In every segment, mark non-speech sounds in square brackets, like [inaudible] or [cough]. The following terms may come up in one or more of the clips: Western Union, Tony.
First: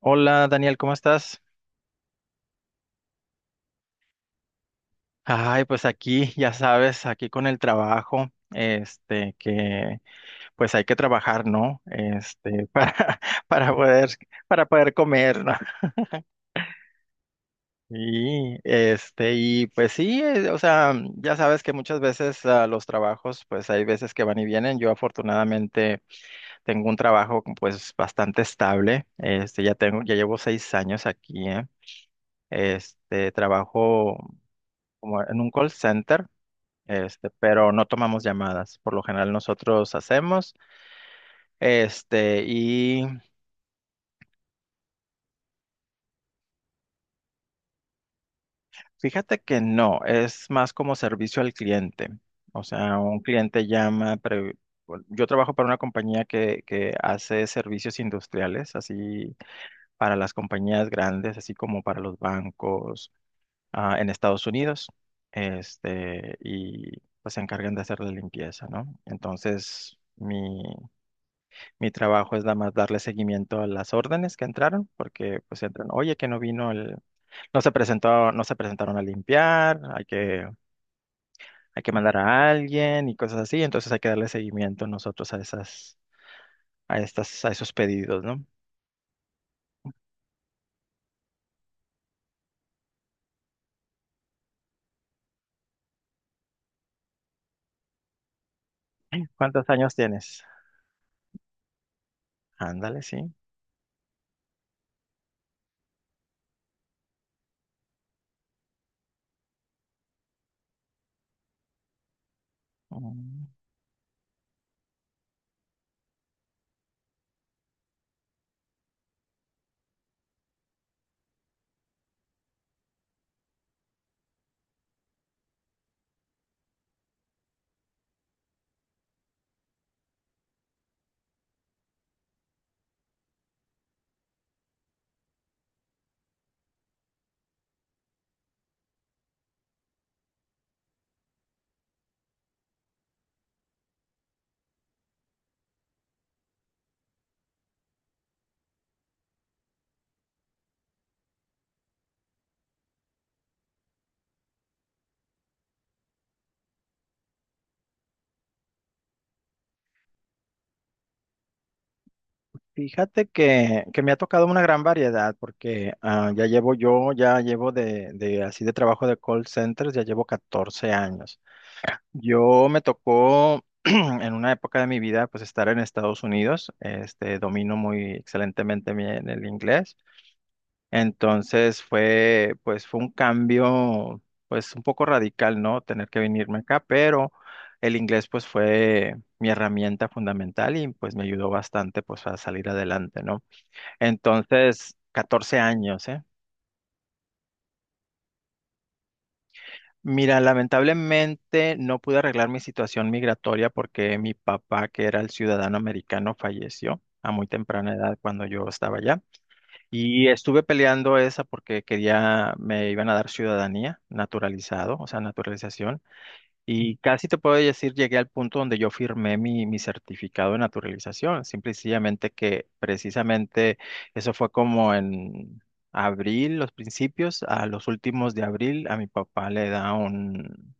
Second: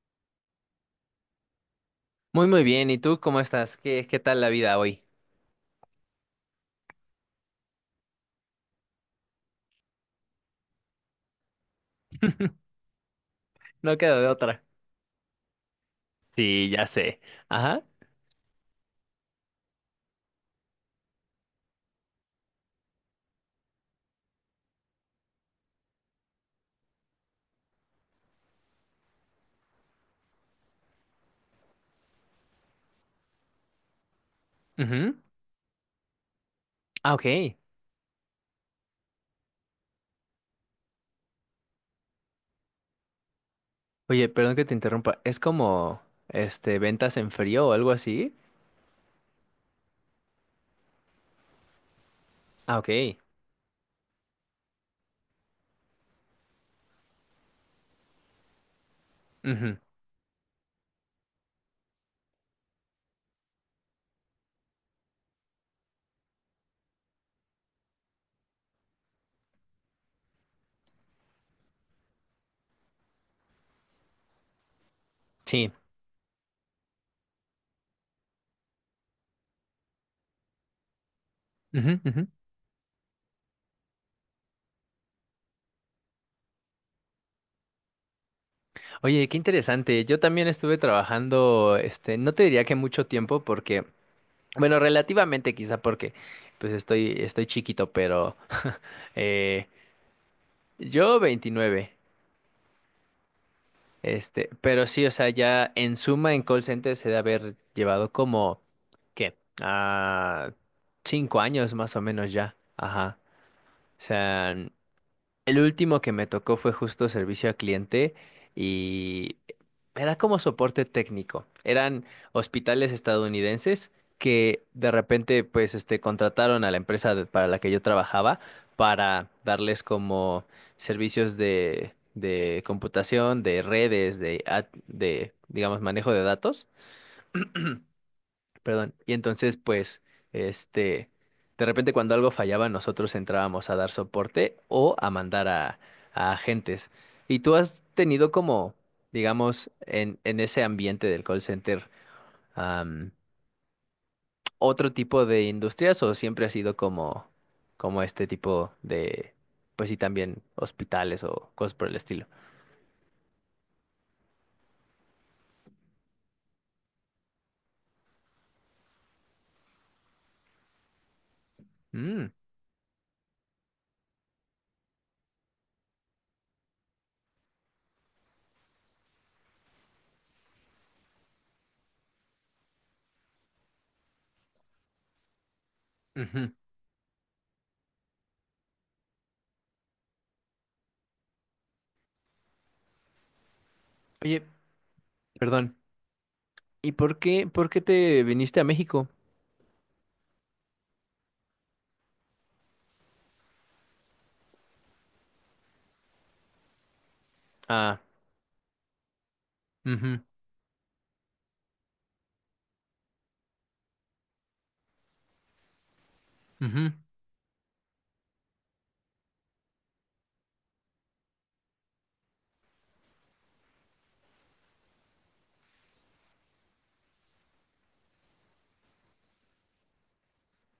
Hola Daniel, ¿cómo estás? Muy, muy bien. ¿Y tú cómo estás? ¿Qué tal la vida hoy? Ay, pues aquí, ya sabes, aquí con el trabajo, que pues hay que trabajar, ¿no? [laughs] [laughs] Para No poder, queda de otra. para poder comer, ¿no? Sí, ya sé. Ajá. Y pues sí, o sea, ya sabes que muchas veces los trabajos, pues hay veces que van y vienen. Yo afortunadamente tengo un trabajo pues bastante estable. Ya llevo 6 años aquí, ¿eh? Trabajo Ujú. como en un call center. Ah, ok. Pero no tomamos llamadas. Por lo general nosotros hacemos, este, y Oye, perdón que te interrumpa. ¿Es como, este, ventas en frío o algo así? fíjate que no, es más como servicio al cliente. O Ah, sea, ok. un cliente llama, bueno, yo trabajo para una compañía que hace servicios industriales, así Ujú. para las compañías grandes, así como para los bancos, en Estados Unidos. Y pues se encargan de hacer la limpieza, ¿no? Entonces, mi trabajo es nada más darle seguimiento a las órdenes que entraron, porque pues Sí. entran, oye, que no se presentaron a limpiar, hay que Ujú, mandar ujú. a alguien y cosas así, entonces hay que darle seguimiento nosotros a esas, a estas, a esos pedidos, ¿no? Oye, qué interesante. Yo también estuve trabajando, este, no te diría que mucho tiempo porque, bueno, relativamente quizá porque, pues estoy chiquito, pero, [laughs] eh, ¿Cuántos años tienes? yo 29. Ándale, sí. Este, pero sí, o sea, ya en suma en call center se debe haber llevado como, ¿qué? Ah, 5 años más o menos ya. Ajá. Mm. O sea, el último que me tocó fue justo servicio al cliente y era como soporte técnico. Eran hospitales estadounidenses que de repente pues este contrataron a la empresa de- para la que yo trabajaba para darles como servicios de computación, de redes, de digamos manejo de datos, perdón. Y entonces, pues, este, de repente cuando algo fallaba, nosotros entrábamos a dar soporte o a mandar a agentes. ¿Y tú has tenido como, digamos, en ese ambiente del call center, am, otro tipo de industrias o siempre ha sido como, como este tipo de, pues sí, también hospitales o cosas por el estilo? Fíjate que me ha tocado una gran variedad, porque ya llevo de así de trabajo de call centers, ya llevo 14 años. Mm, Yo me tocó [clears throat] en una época de mi vida pues estar en Estados Unidos, domino muy excelentemente el inglés, entonces fue un cambio pues un poco radical, ¿no? Tener que ujú. venirme acá, pero el inglés pues fue mi herramienta fundamental y pues me ayudó bastante pues a salir adelante, ¿no? Oye, Entonces, 14 perdón. años, ¿eh? ¿Y por qué te viniste a México? Mira, lamentablemente no pude arreglar mi situación migratoria porque mi papá, que era el ciudadano americano, falleció a muy temprana Ah, edad cuando yo estaba allá. mhm. Y estuve peleando esa porque quería, me iban a dar ciudadanía, naturalizado, o sea, naturalización. Y casi te puedo decir, llegué al punto donde yo firmé mi certificado de naturalización. Simple y sencillamente que precisamente eso fue como en abril, los principios, a los últimos de abril, a mi papá le da un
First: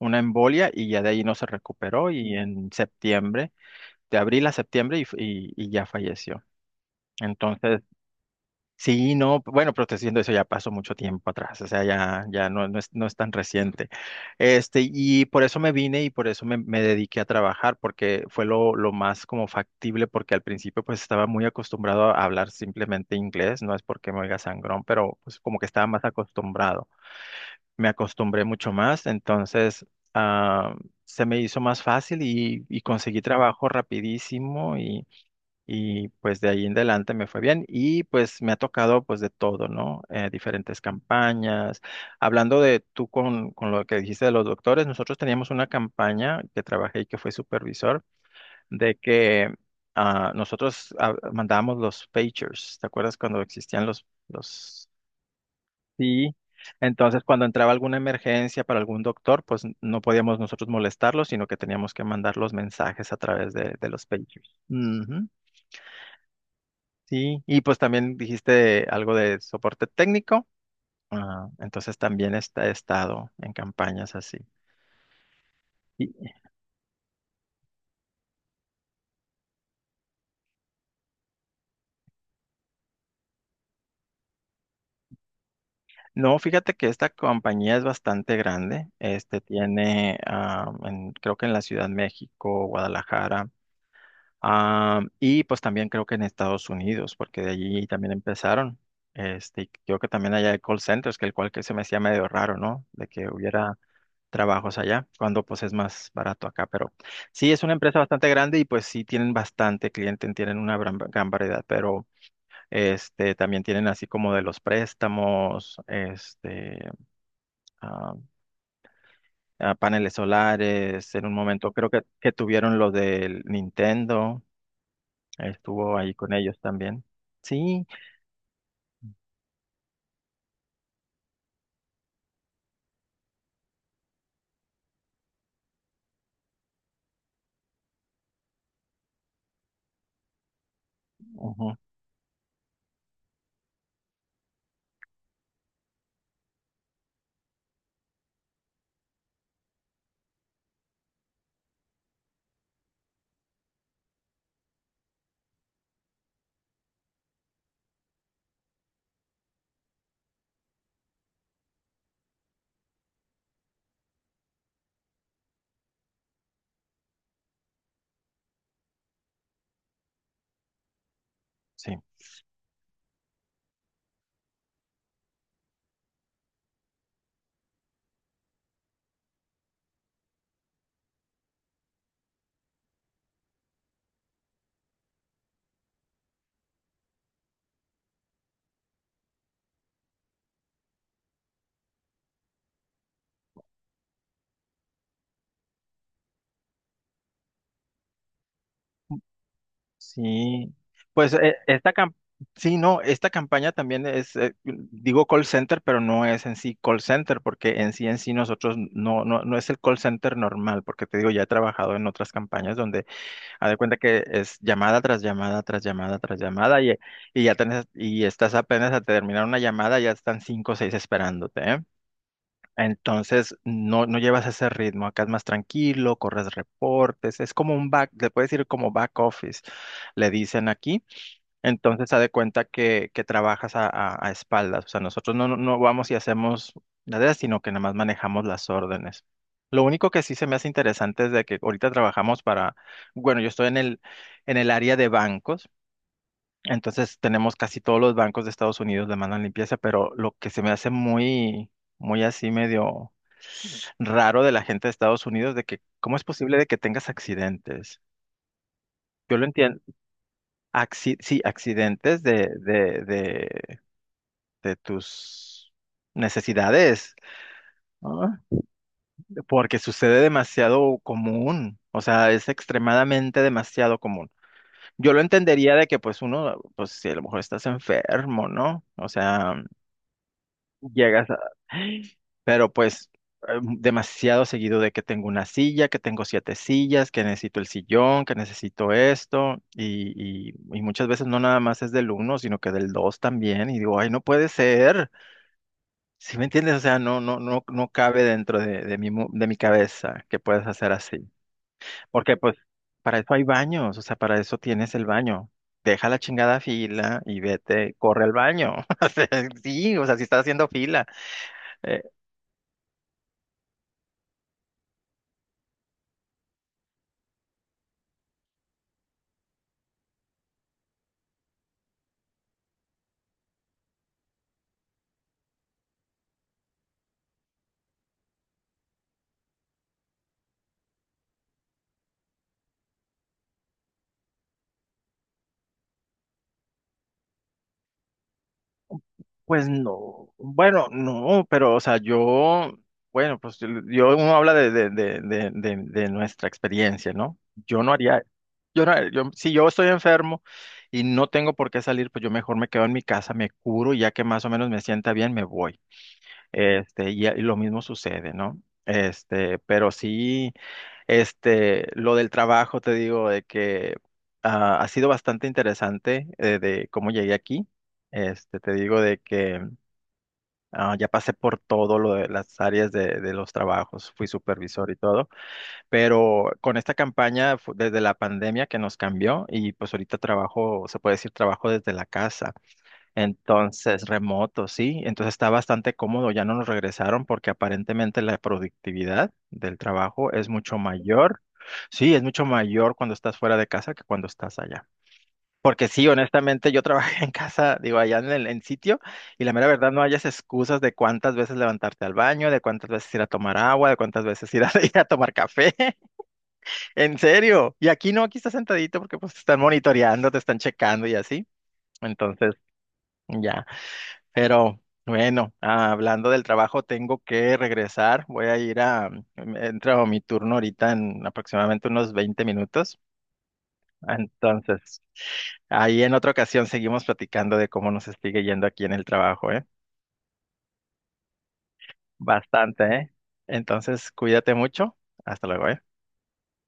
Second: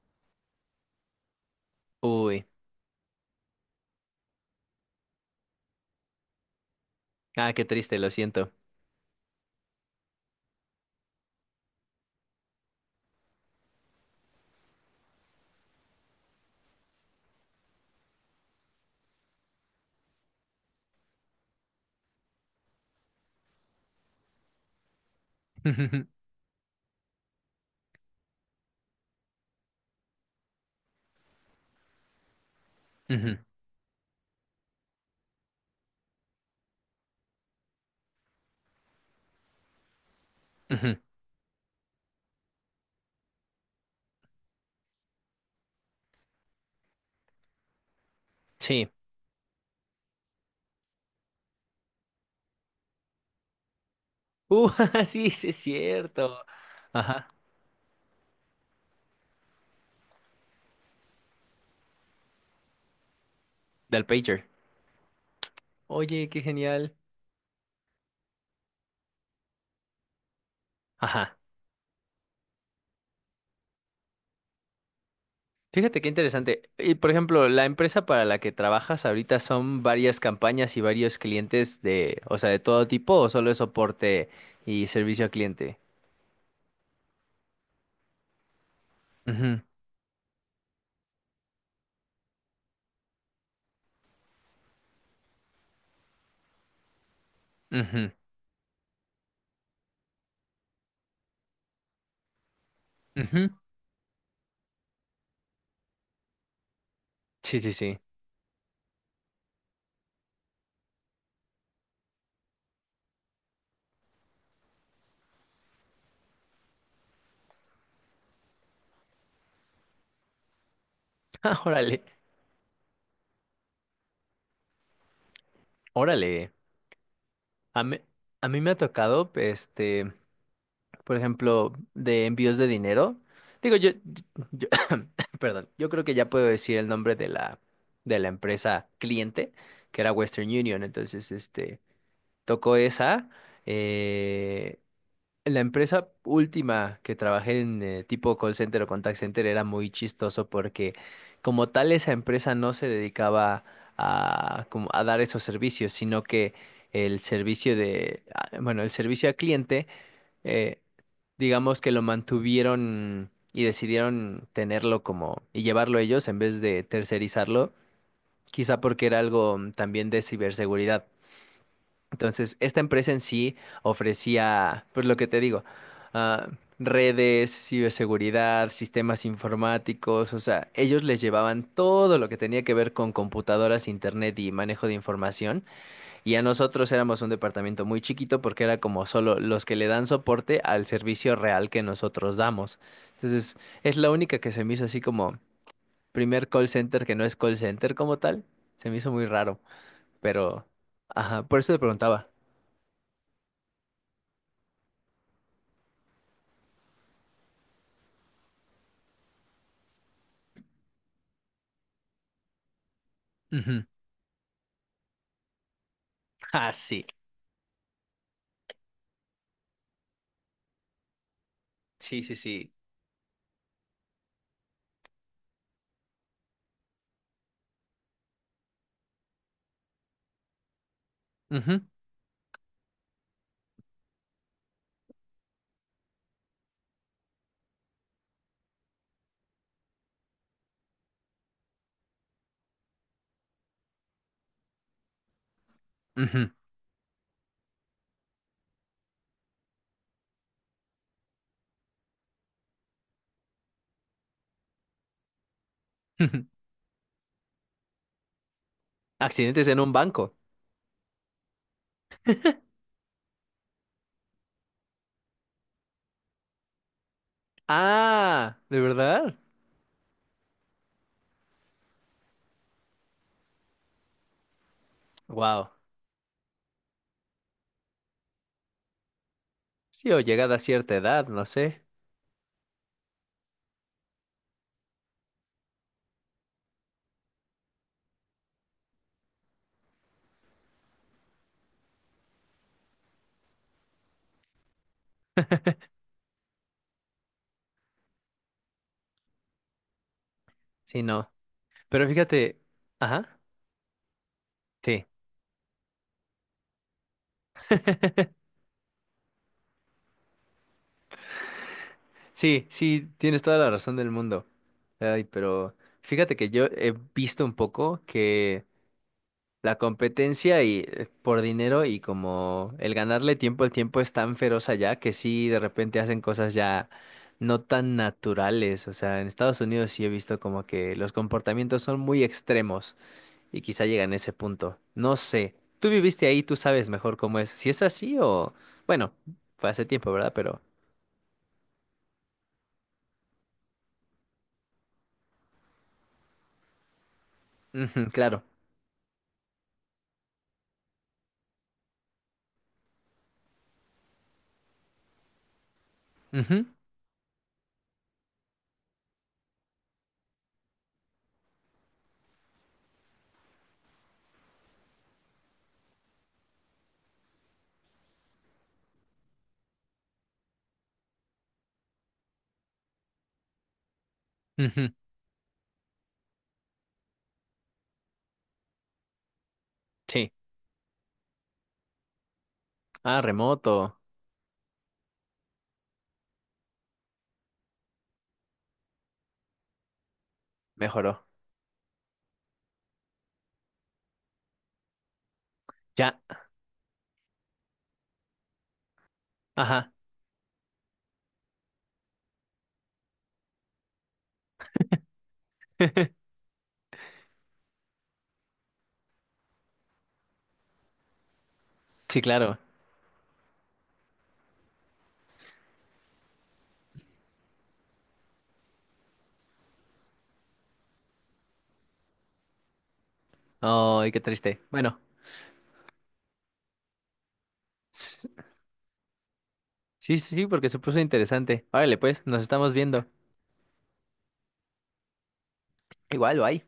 una embolia y ya de ahí no se recuperó y Uy, en septiembre, de abril a septiembre y ya falleció. Qué Entonces, triste, lo siento. sí, no, bueno, pero te estoy diciendo eso ya pasó mucho tiempo atrás, o sea, ya no es tan reciente. Y por eso me vine y por eso me dediqué a trabajar, porque fue lo más como factible, porque al principio pues estaba muy acostumbrado a hablar simplemente inglés, no es porque me oiga sangrón, pero pues como que estaba más [laughs] acostumbrado me acostumbré mucho más, entonces ah, se me hizo más fácil Ujú, conseguí ujú, trabajo rapidísimo y pues de ahí en adelante me fue bien y pues me ha tocado pues de todo, ¿no? Diferentes ujú. campañas. Hablando de tú con lo que dijiste de los doctores, nosotros teníamos una campaña que trabajé y que fue supervisor Sí. de que... nosotros mandábamos los pagers, ¿te acuerdas cuando existían los, Uh, los [laughs] sí, sí es Sí, cierto. entonces Ajá, cuando entraba alguna emergencia para algún doctor, pues no podíamos nosotros molestarlos, sino que teníamos que mandar los mensajes a través de los del pager. pagers. Ujú. Oye, qué genial. Sí, y pues también dijiste algo de soporte técnico, Ajá. Entonces también he estado en campañas así. Fíjate qué Y- interesante. Y por ejemplo, la empresa para la que trabajas ahorita son varias campañas y varios clientes de, o sea, de todo tipo, o solo es soporte y servicio al cliente. no, fíjate que esta compañía es bastante grande. este Ujú, tiene, creo que en la Ciudad de México, Guadalajara. Y pues también creo que en Estados Unidos, porque de allí ujú, también empezaron. Y creo que también allá hay call centers, que el cual que se me hacía medio raro, ¿no? De que ujú. hubiera trabajos allá, cuando pues es más barato acá. Pero sí, Sí, es una sí, empresa sí. bastante grande y pues sí tienen bastante cliente, tienen una gran, gran variedad, pero también tienen así como de los préstamos, ah, paneles solares, en un [laughs] Ah, momento creo que, órale, que tuvieron lo del Nintendo. Estuvo ahí con órale. ellos también. A Sí, mí, a mí me ha tocado, este. Por ejemplo, de envíos de dinero. Digo, yo- [coughs] [clears throat] perdón, yo creo que ya puedo decir el nombre de la, empresa cliente, que era Western Union. Entonces, ujú, este, tocó esa. eh, la empresa última que trabajé en, tipo call center o contact center era muy chistoso porque como tal esa empresa no se dedicaba a, como a dar esos servicios, sino que el servicio de, ah, bueno, el servicio al cliente, eh, digamos que lo mantuvieron y decidieron tenerlo como y llevarlo ellos en vez de tercerizarlo, quizá porque era algo también de ciberseguridad. sí, Entonces, esta empresa en sí ofrecía, pues lo que te digo, ah, redes, ciberseguridad, sistemas informáticos, o sea, ellos les llevaban todo lo que tenía que ver con computadoras, internet y manejo de información. Y a nosotros éramos un departamento muy chiquito porque era como solo los que le dan soporte al servicio real que nosotros damos. Entonces, es la única que se me hizo así como primer call center que no es call center como tal. Se me hizo muy raro, pero... sí. Pues Ajá, por eso te preguntaba. sí, no, esta campaña también es, digo call center, pero no es en sí call center, porque en sí nosotros no es el call center normal, porque te digo, ya he trabajado en otras campañas donde haz de Ujú. cuenta que es llamada tras llamada tras llamada tras [laughs] Ah, llamada, sí. Y estás apenas a terminar una llamada, ya están 5 o 6 esperándote, ¿eh? Sí, sí, sí. Entonces no llevas ese ritmo, acá es más tranquilo, corres reportes, es como un back, le puedes decir como back office, le dicen aquí. Ujú, Entonces, haz de cuenta que trabajas a espaldas. O sea, nosotros no vamos y hacemos nada, sino que nada más manejamos las órdenes. Lo único que sí se me hace interesante es de que ahorita trabajamos para, bueno, yo estoy en el área de bancos, ujú, entonces tenemos casi todos los bancos de Estados Unidos le mandan limpieza, pero lo que se me hace muy, muy así medio raro de la gente de Estados Unidos, de que, ¿cómo es [laughs] ujú. posible de que tengas accidentes? Yo lo Accidentes entiendo. en un banco. Sí, accidentes de tus necesidades, ¿no? Ah, ¿de verdad? Porque sucede demasiado común, o sea, es extremadamente demasiado común. Yo lo Wow. entendería de que pues uno, pues si a lo mejor estás enfermo, ¿no? O sea, Sí, o llegada a cierta edad, llegas a. no sé. Pero pues demasiado seguido de que tengo una silla, que tengo 7 sillas, que necesito el sillón, que necesito esto, y muchas veces no nada más es del uno, sino que del dos también, y digo, ay, no puede ser. ¿Si me entiendes? O sea, no cabe dentro de mi cabeza que puedas hacer Sí, así. no. Pero Porque, pues, fíjate, para eso ajá, hay baños, o sea, para eso tienes el sí. baño. Deja la chingada fila y vete, corre al [laughs] baño. [laughs] O sea, sí, o sea, si estás haciendo fila. Sí, sí, tienes toda la razón del mundo. Ay, pero fíjate que yo he visto un poco que la competencia y por dinero y como el ganarle tiempo al tiempo es tan feroz allá que sí de repente hacen cosas ya no tan naturales. O sea, en Estados Unidos sí he visto como que los comportamientos son muy extremos y quizá llegan a ese punto. No sé. Tú viviste ahí, tú sabes mejor cómo es. Si es así o bueno, Pues fue hace tiempo, no, ¿verdad? Pero bueno, no, pero o sea, yo, bueno, pues yo, uno habla de nuestra experiencia, ¿no? Yo no ujú, haría, claro. yo no, haría- yo, Si yo estoy enfermo y no tengo por qué salir, pues yo mejor me quedo en mi casa, me curo, y ya que más o menos me sienta bien, me voy. Ujú, Y lo mismo sucede, ¿no? Pero sí, lo del trabajo, te digo, de que ha sido bastante interesante, de cómo llegué aquí. Te digo de que ya pasé por todo lo de las áreas de los trabajos, fui supervisor ujú. y todo, pero con esta campaña desde la pandemia que nos cambió y pues ahorita Sí. trabajo, se puede decir trabajo desde la casa, Ah, remoto. entonces remoto, sí, entonces está bastante cómodo, ya no nos regresaron porque aparentemente la productividad del trabajo es mucho Mejoró. mayor, sí, es mucho mayor cuando estás fuera de casa que cuando estás allá. Porque sí, Ya. honestamente, yo trabajé en casa, digo, allá en sitio, y la mera verdad Ajá. no hayas excusas de cuántas veces levantarte al baño, de cuántas veces ir a tomar agua, de cuántas veces ir a, [laughs] ir a tomar café. [laughs] [laughs] En serio. Y aquí no, aquí estás sentadito porque pues te están monitoreando, te están checando y así. Sí, Entonces, claro. ya. Pero bueno, hablando del trabajo, tengo que regresar. Voy a ir a, mm, Entro a mi turno ahorita en aproximadamente unos 20 minutos. Ay, qué triste. Bueno. Entonces, ahí en otra ocasión seguimos platicando de cómo nos sigue yendo aquí en el trabajo, ¿eh? Sí, sí, sí, porque se puso interesante. Órale, pues, nos estamos Bastante, viendo. ¿eh? Entonces, cuídate mucho. Hasta luego, ¿eh? Igual, bye.